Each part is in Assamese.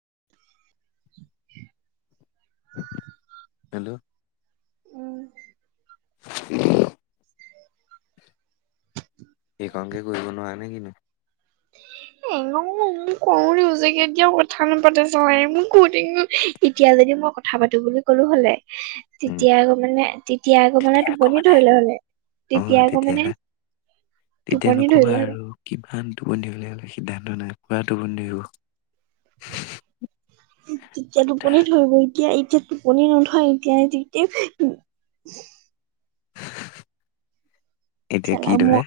[inaudible] হেল্ল' উ [inaudible] সেইখনকে কৰিব নোৱাৰনে কিনো? এ ন মোৰ খং উঠি গৈছেগৈ এতিয়া কথা নাপাতে মোক কতে এতিয়া যদি মই কথা পাতো বুলি কলো হলে উম তেতিয়া আকৌ মানে এতিয়া আকৌ মানে টোপনি অকমানে ধৰিলে হলে তেতিয়া আকৌ মানে টোপনি ধৰিলে হলে বন্ধ হলে সিদ্ধান্ত নাই খোৱাটো বন্ধে হব কেতিয়া টোপনি ধৰিব এতিয়া এতিয়া টোপনি নধয় এতিয়া যেতিয়া এতিয়া কি চালা ম ধৰে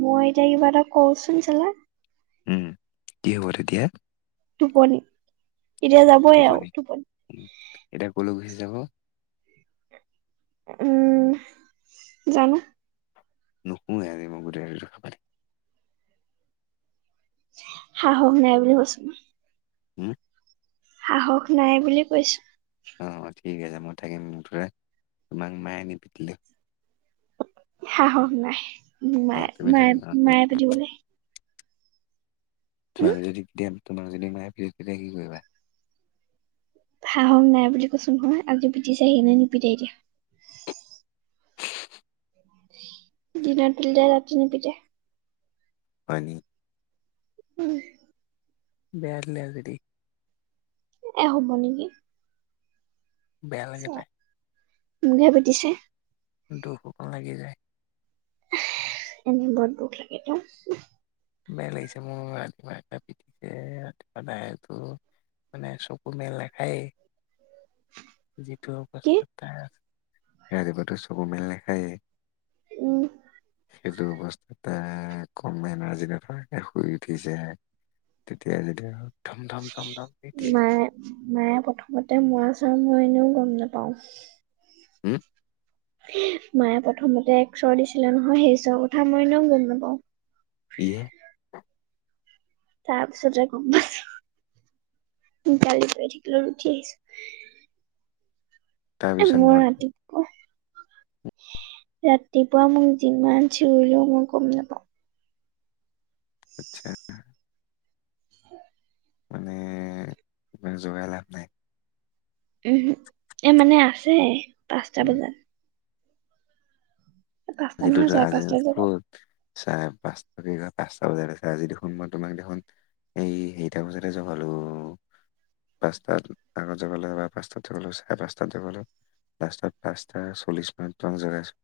মই এতিয়া কিবা এটা কওঁচোন চেলা উম কি হব তেতিয়া টোপনি এতিয়া যাবই আও টোপনি এতিয়া কলৈ গুছি যাব উম জানো নুশুৱে আজি মই গোটেই ৰাতিটো হ'ব দে সাহস নাই বুলি কৈছো উম সাহস নাই বুলি কৈছো অ ঠিক আছে মই থাকিম মুঠতে তোমাক মায়ে আনি পিটিলো সাহস নাই মো অ মায়ে তুমি মায়ে থাকিবা অ তুমি মায়ে পিতিবলে তোমাক যদি পিটেম তোমাক যদি মায়ে পিটে কি কৰিবা সাহক নাই বুলি কৈছোন নহয় আজি পিটিছে আহি, নাই নিপিটে এতিয়া দিনৰ পিটিলে ৰাতি নিপিতে হয় নি উম বেয়া দিলে আজি দেই এ, হ'ব নেকি। বেয়া লাগে পায়। মোকহে পিটিছে দুখ অকণ লাগি যায় এনে বৰ দুখ লাগে তেওঁৰ বেয়া লাগিছে মোৰ ৰাতিপুৱা, ৰাতিপুৱাই পিটিছে ৰাতিপুৱা [unintelligible] মানে চকু মেল নেখায়ে যিটো কি অৱস্থাত তাই আছে ৰাতিপুৱাটো চকু মেল নেখায়েই উম। সেইটো অৱস্থাত তাই, কম [unintelligible] দিনত শুৱাকে শুই উঠিছেহে, তেতিয়াই, যেতিয়াই আৰু মায়ে, মায়ে প্ৰথমতে মৰা-চৰা মই এনেও গম নাপাওঁ। [inaudible] মায়ে প্ৰথমতে এক চৰ দিছিলে নহয় সেই চৰ কথা মই এনেও গম নাপাওঁ। ইয়ে তাৰপিছত হে গম পাইছোঁ, গালি পাৰি থাকিলত উঠি আহিছোঁ। এ, তাৰপিছত মোৰ মই ৰাতিপুৱা ৰাতিপুৱা মোক যিমান চিঞৰিলেও মই গম নেপাওঁ। আচ্ছা মানে ইমান জোগাই লাভ নাই, উম এ মানে আছে, পাঁচটা বজাত, পাঁচটা নহয় চাৰে আজি পাঁচটা আজ বজাত। খত চ কি ক পাঁচটা বজাত আছে আজি দেখোন মই তোমাক দেখোন এই সেইটা বজাতে জগালোঁ পাঁচটাত আগতগালোঁ বা পাঁচটাতগালোঁ চাৰে পাঁচটাতগালোঁ লাষ্টত পাঁচটা চল্লিছ মিনট তোমাক জগাইছোঁ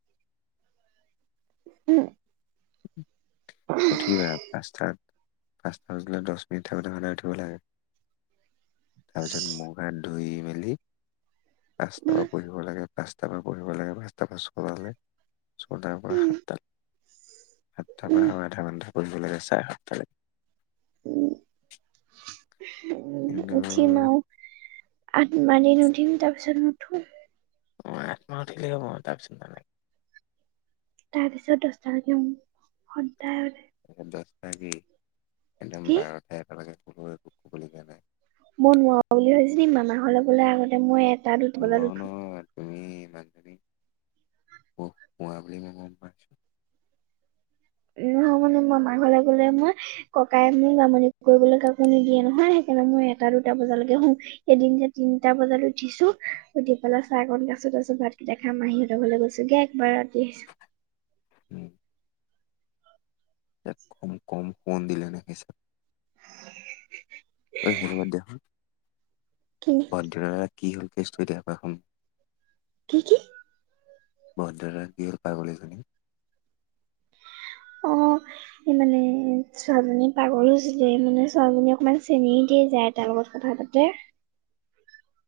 উঠিবা পাঁচাত পাঁচ উঠ দহ মিনিট থাকোতে সদায় উঠিব লাগে তাৰপিছত মু গাত ধুই মেলি পাঁচটা পৰা পঢ়িব লাগে পাঁচট পঢ়িব লাগে পাঁচটাাৰলে ছটাৰ পৰা সাতটে সাতটাৰ পৰা আধা ঘন্টা ফজব লাগে চাৰে সাতট লৈে কিন্তু উঠিম আউ আ মানি নুঠিম তাৰ পিছত নুঠো অ আ মাহঠিক হ ম তাৰ চিন্তা নাই তাৰ পিছত দশটালৈকে সু সদায় সদায় দহ কি একদম কি বাৰতে এালকে মই নোৱাৰো বুলি ভাবছ মামাহলৈ বোলে আগতে মই দুটা ন বজাত ন উঠো। তুমি আল ম মম উহ মানে মই মাৰ ঘৰলৈ গলে মই ককাই মোৰ বামনি কৰিবলৈ কাকো নিদিয়ে নহয় সেইকাৰণে মই এটা দুটা বজালৈকে হোম এদিন যে তিনিটা বজাত উঠিছো উঠি পেলাই চাহকণ কাছত তাছত ভাতকেইটা খাম মাহ সিহঁতৰ ঘৰলে গৈছোগে একবাৰ [inaudible] ইয়াত অকমান কম সণ দিলে নেকি চাত অ' সেইটো বাদ দিয়া কি [inaudible] বদধৰা কি হ'ল? [unintelligible] কি - কি? বদধৰা কিয় পাগলীজনী? অ' এই মানে ছোৱালীজনী পাগল হৈছিলে। মানে ছোৱালীজনী অকমান চেনী দিয়ে যাই তাৰ লগত কথা পাতে।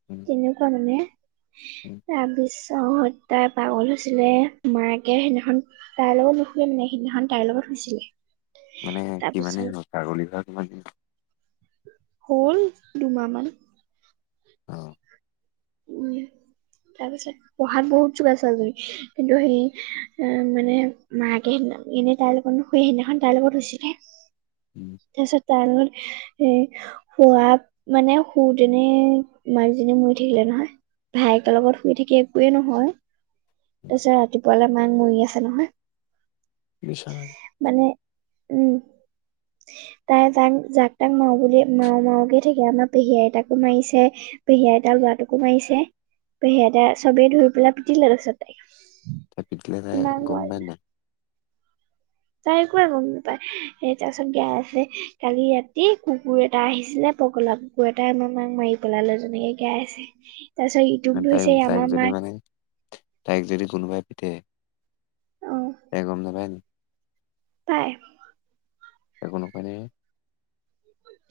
উম তেনেকুৱা মানে। উম তাবিছ তহত তাই পাগল হৈছিলে। মাকে সেইদিনাখন তাইৰ লগত নুশুৱে মানে, সেইদিনাখন তাইৰ লগত শুইছিলে। মানে কিমান তাৰপিছত দিন হ'ল? পাগলী হোৱা কিমান দিন হ'ল দুমাহ মান। অ'। উম। তাৰপিছত পঢ়াত বহুত চোকা ছোৱালীজনী। কিন্তু সেই অ'- মানে মাকে সেইদিনা- এনেই তাইৰ লগত নুশুৱে, সেইদিনাখন তাইৰ লগত শুইছিলে। উম তাৰপিছত তাৰ লগত এ- শুৱ মানে শুজনে মাকজনী মৰি থাকিলে নহয়। ভায়েকৰ লগত শুই থাকি একোৱেই নহয়। উম তাৰ পিছত ৰাতি পলা মাক মৰি আছে নহয়। বিছনা। মানে উম। তাই যাক যাক তাক মাও বুলি মাও মাওকে থাকে আমাৰ পেহী আইতাকো মাৰিছে পেহী আইতাৰ লৰাটোকো মাৰিছে পেহী আইত চবেই ধুই পেলাই পিতিলে তাৰছত তাই ত পিতলে নাই গম পাই নাই? তাই একোৱে গম নাপায় স তাৰপিছত গাই আছে কালি ৰাতি কুকুৰ এটা আহিছিলে পগলা কুকুৰ এটা আমাৰ মাক মাৰি পেলালে তেনেকে গাই আছে। তাৰ পিছত তাই ইউটব তাইক হৈছে তাইক আমাৰ যদি মাৰ মানে তাইক যদি কোনোবাই পিটে। একো গম নাই ন? পায়। একো নকয়নে?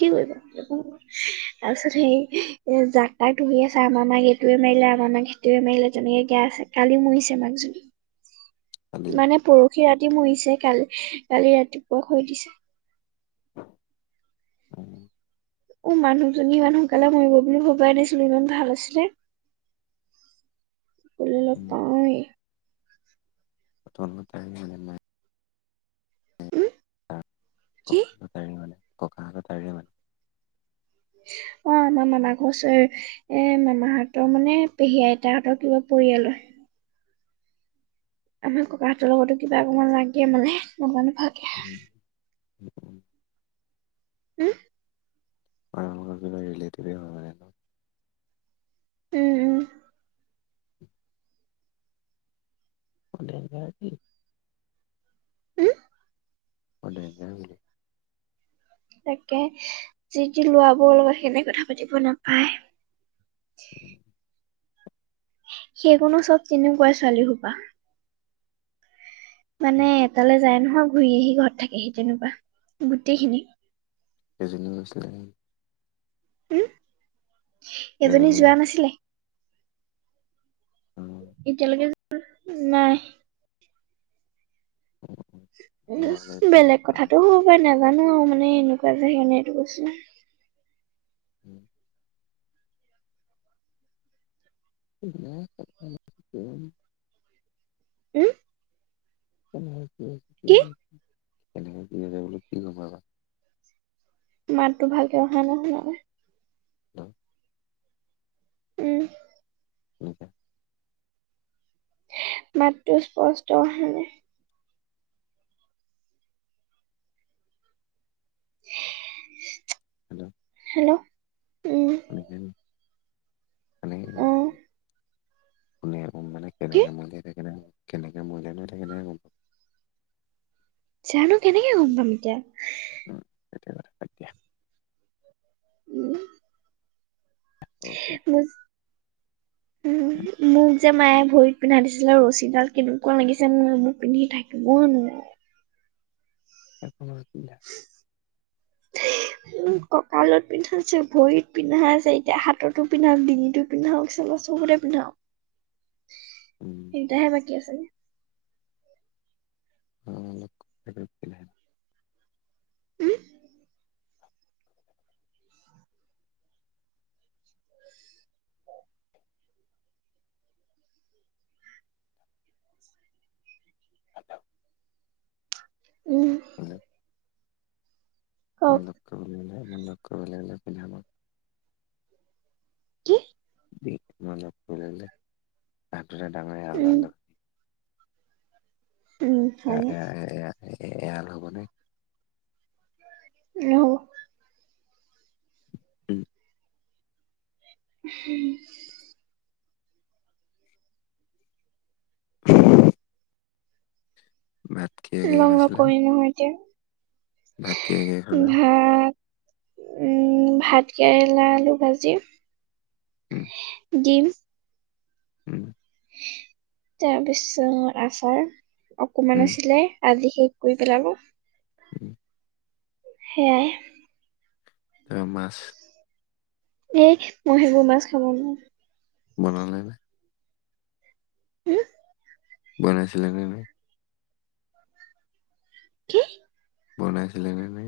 কি কৰিব একো নকয়, তাৰপিছত হেৰি এ জাক-তাক ধৰি আছে, আমাৰ মাক এইটোৱে মাৰিলে, আমাৰ মাক সেইটোৱে মাৰিলে, তেনেকে ক্যা আছে! কালি মৰিছে মাকজনী। কালি মানে পৰ পৰসি ৰাতি মৰিছে, [unintelligible] কালি ৰাতিপুৱা খৰি দিছে। উম। অ', মানুহজনী ইমান সোনকালে মৰিব বুলি ভবাই নাছিলোঁ, ইমান ভাল আছিলে। গ'লে লগ উম পাওঁৱেই। তহঁতৰ তাৰে [unintelligible] নাই। উম তাৰ কি ককায়েক মানে। ককাহঁতৰ তাৰে মানে। অ', আমাৰ মামা ঘৰ ওচৰৰে। এ মামাহঁতৰ মানে পেহী আইতাহঁতৰ কিবা পৰিয়ালৰ। আমাৰ ককাহঁতৰ লগতো কিবা অকমান লাগে মানে মই [unintelligible] উম। উম উম। ককাহঁতৰ [unintelligible] কিবা ৰিলেতিভেই হয় মানে ন'? উম, উম। বৰ ডেঞ্জাৰ দেই। উম মই ডেঞ্জাৰে বোলোঁ। তাকে, জি-তি ল'ৰাবোৰৰ লগত সেইকাৰণে কথা পাতিব নাপায়। সেইকণৰো চব তেনেকুৱাই ছোৱালী হোপা। মানে এটালৈ যায় নহয় ঘূৰিহি ঘৰত থাকেহি তেনেকুৱা গোটেইখিনি [unintelligible] উম এজনী কেইজনী যোৱা নাছিলে। উম। এতিয়ালৈকে য নাই বেলেগ কথাতটো হ'ব ন জানো আৰু মানে এনেকুৱা যে হেৰী হয় কাৰণে এইটো কৈছো উম। [inaudible] উম উম কি উম উম তেনেকা কি বনাবলৈ কি নাথাকা মাতটো ভালাকে অহা নাই শুনা নাই অ উম শুনিচা মাতটো স্পষ্ট অহা নাই উ [unintelligible] হেল্ল' হেল্ল' শুনিছানে অ'। শুনা নাই নিকি কি যানো কেনেকে মৰিলে মই এতিয়া কেনেকে গম পাম জানো কেনেকে গম পাম এতিয়া এইবোৰ কথা বাট দিয়া উম আকৌ এতিয়া উ মোক যে মায়ে ভৰিত পিন্ধাই দিছিলে ৰছীডাল কেনেকুৱা লাগিছে নয় মোক পিন্ধি থাকিবই নোৱাৰো নাই পিন্ধা উম কঁকালত পিন্ধিছো ভৰিত পিন্ধাই আছে এতিয়া হাততো পিন্ধাওক ডিঙিটো পিন্ধাওক চব চবুতে পিন্ধক উম হিনতহে বা কী আছে অ লক হেইবোৰ পিন্ধাই উম, উম, হেল্ল কওক অনক [unintelligible] কৰি লাগিলে পিন্ধাব কি অ [unintelligible] এতিয়া ডাঙৰে হাল্ল উম, নক উম [unintelligible] এ এ আল হ'বনে ন উম উম [unintelligible] ভাত কিহে কিহে ইমান খাইছিলা আকৰী নহয় যে ভাত কিহে কিহে খালা উম ভাত কেৰেলা আলু ভাজি উম। গেম উম। তাৰপিছত আচাৰ অকমান উম আছিলে আজি শেষ কৰি পেলাব। উম সেয়াই। অ' মাছ এ মই সেইবোৰ মাছ খাব নোৱাৰো। বনালে নে? হম? বনাইছিলে নে নাই? কি? বনাইছিলে নে?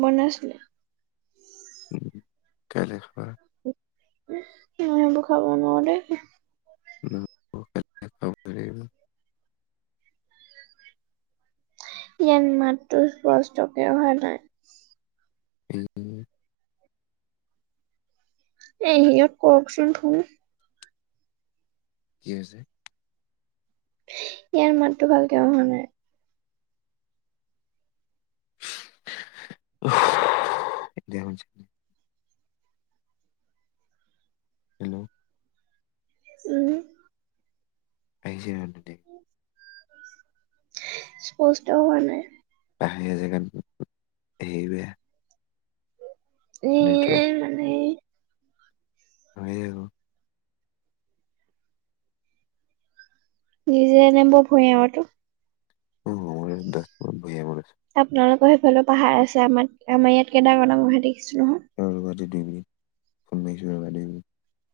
বনাইছিলে। উম কাইলৈ খাবা। উম সেইবোৰ খাব নোৱাৰো দে। [inaudible] ইয়াত মাতটো স্পষ্টকে অহা নাই। উম। এই য়াক কওকচোন ধুও কি হৈছে? ইয়াৰ মাতটো ভালকে অহা নাই। [inaudible] হেল্ল' উম। [unintelligible] স্পষ্ট হোৱা নাই। কাহি [unintelligible] সেইবাবে উম এ মানে [inaudible] নিজে এনে বৰ ভয়াতুৰ। [unintelligible] ইফালৰ পাহাৰ আছে আমাৰ আমাৰ ইয়াত [unintelligible] দেখিছিলো। [unintelligible]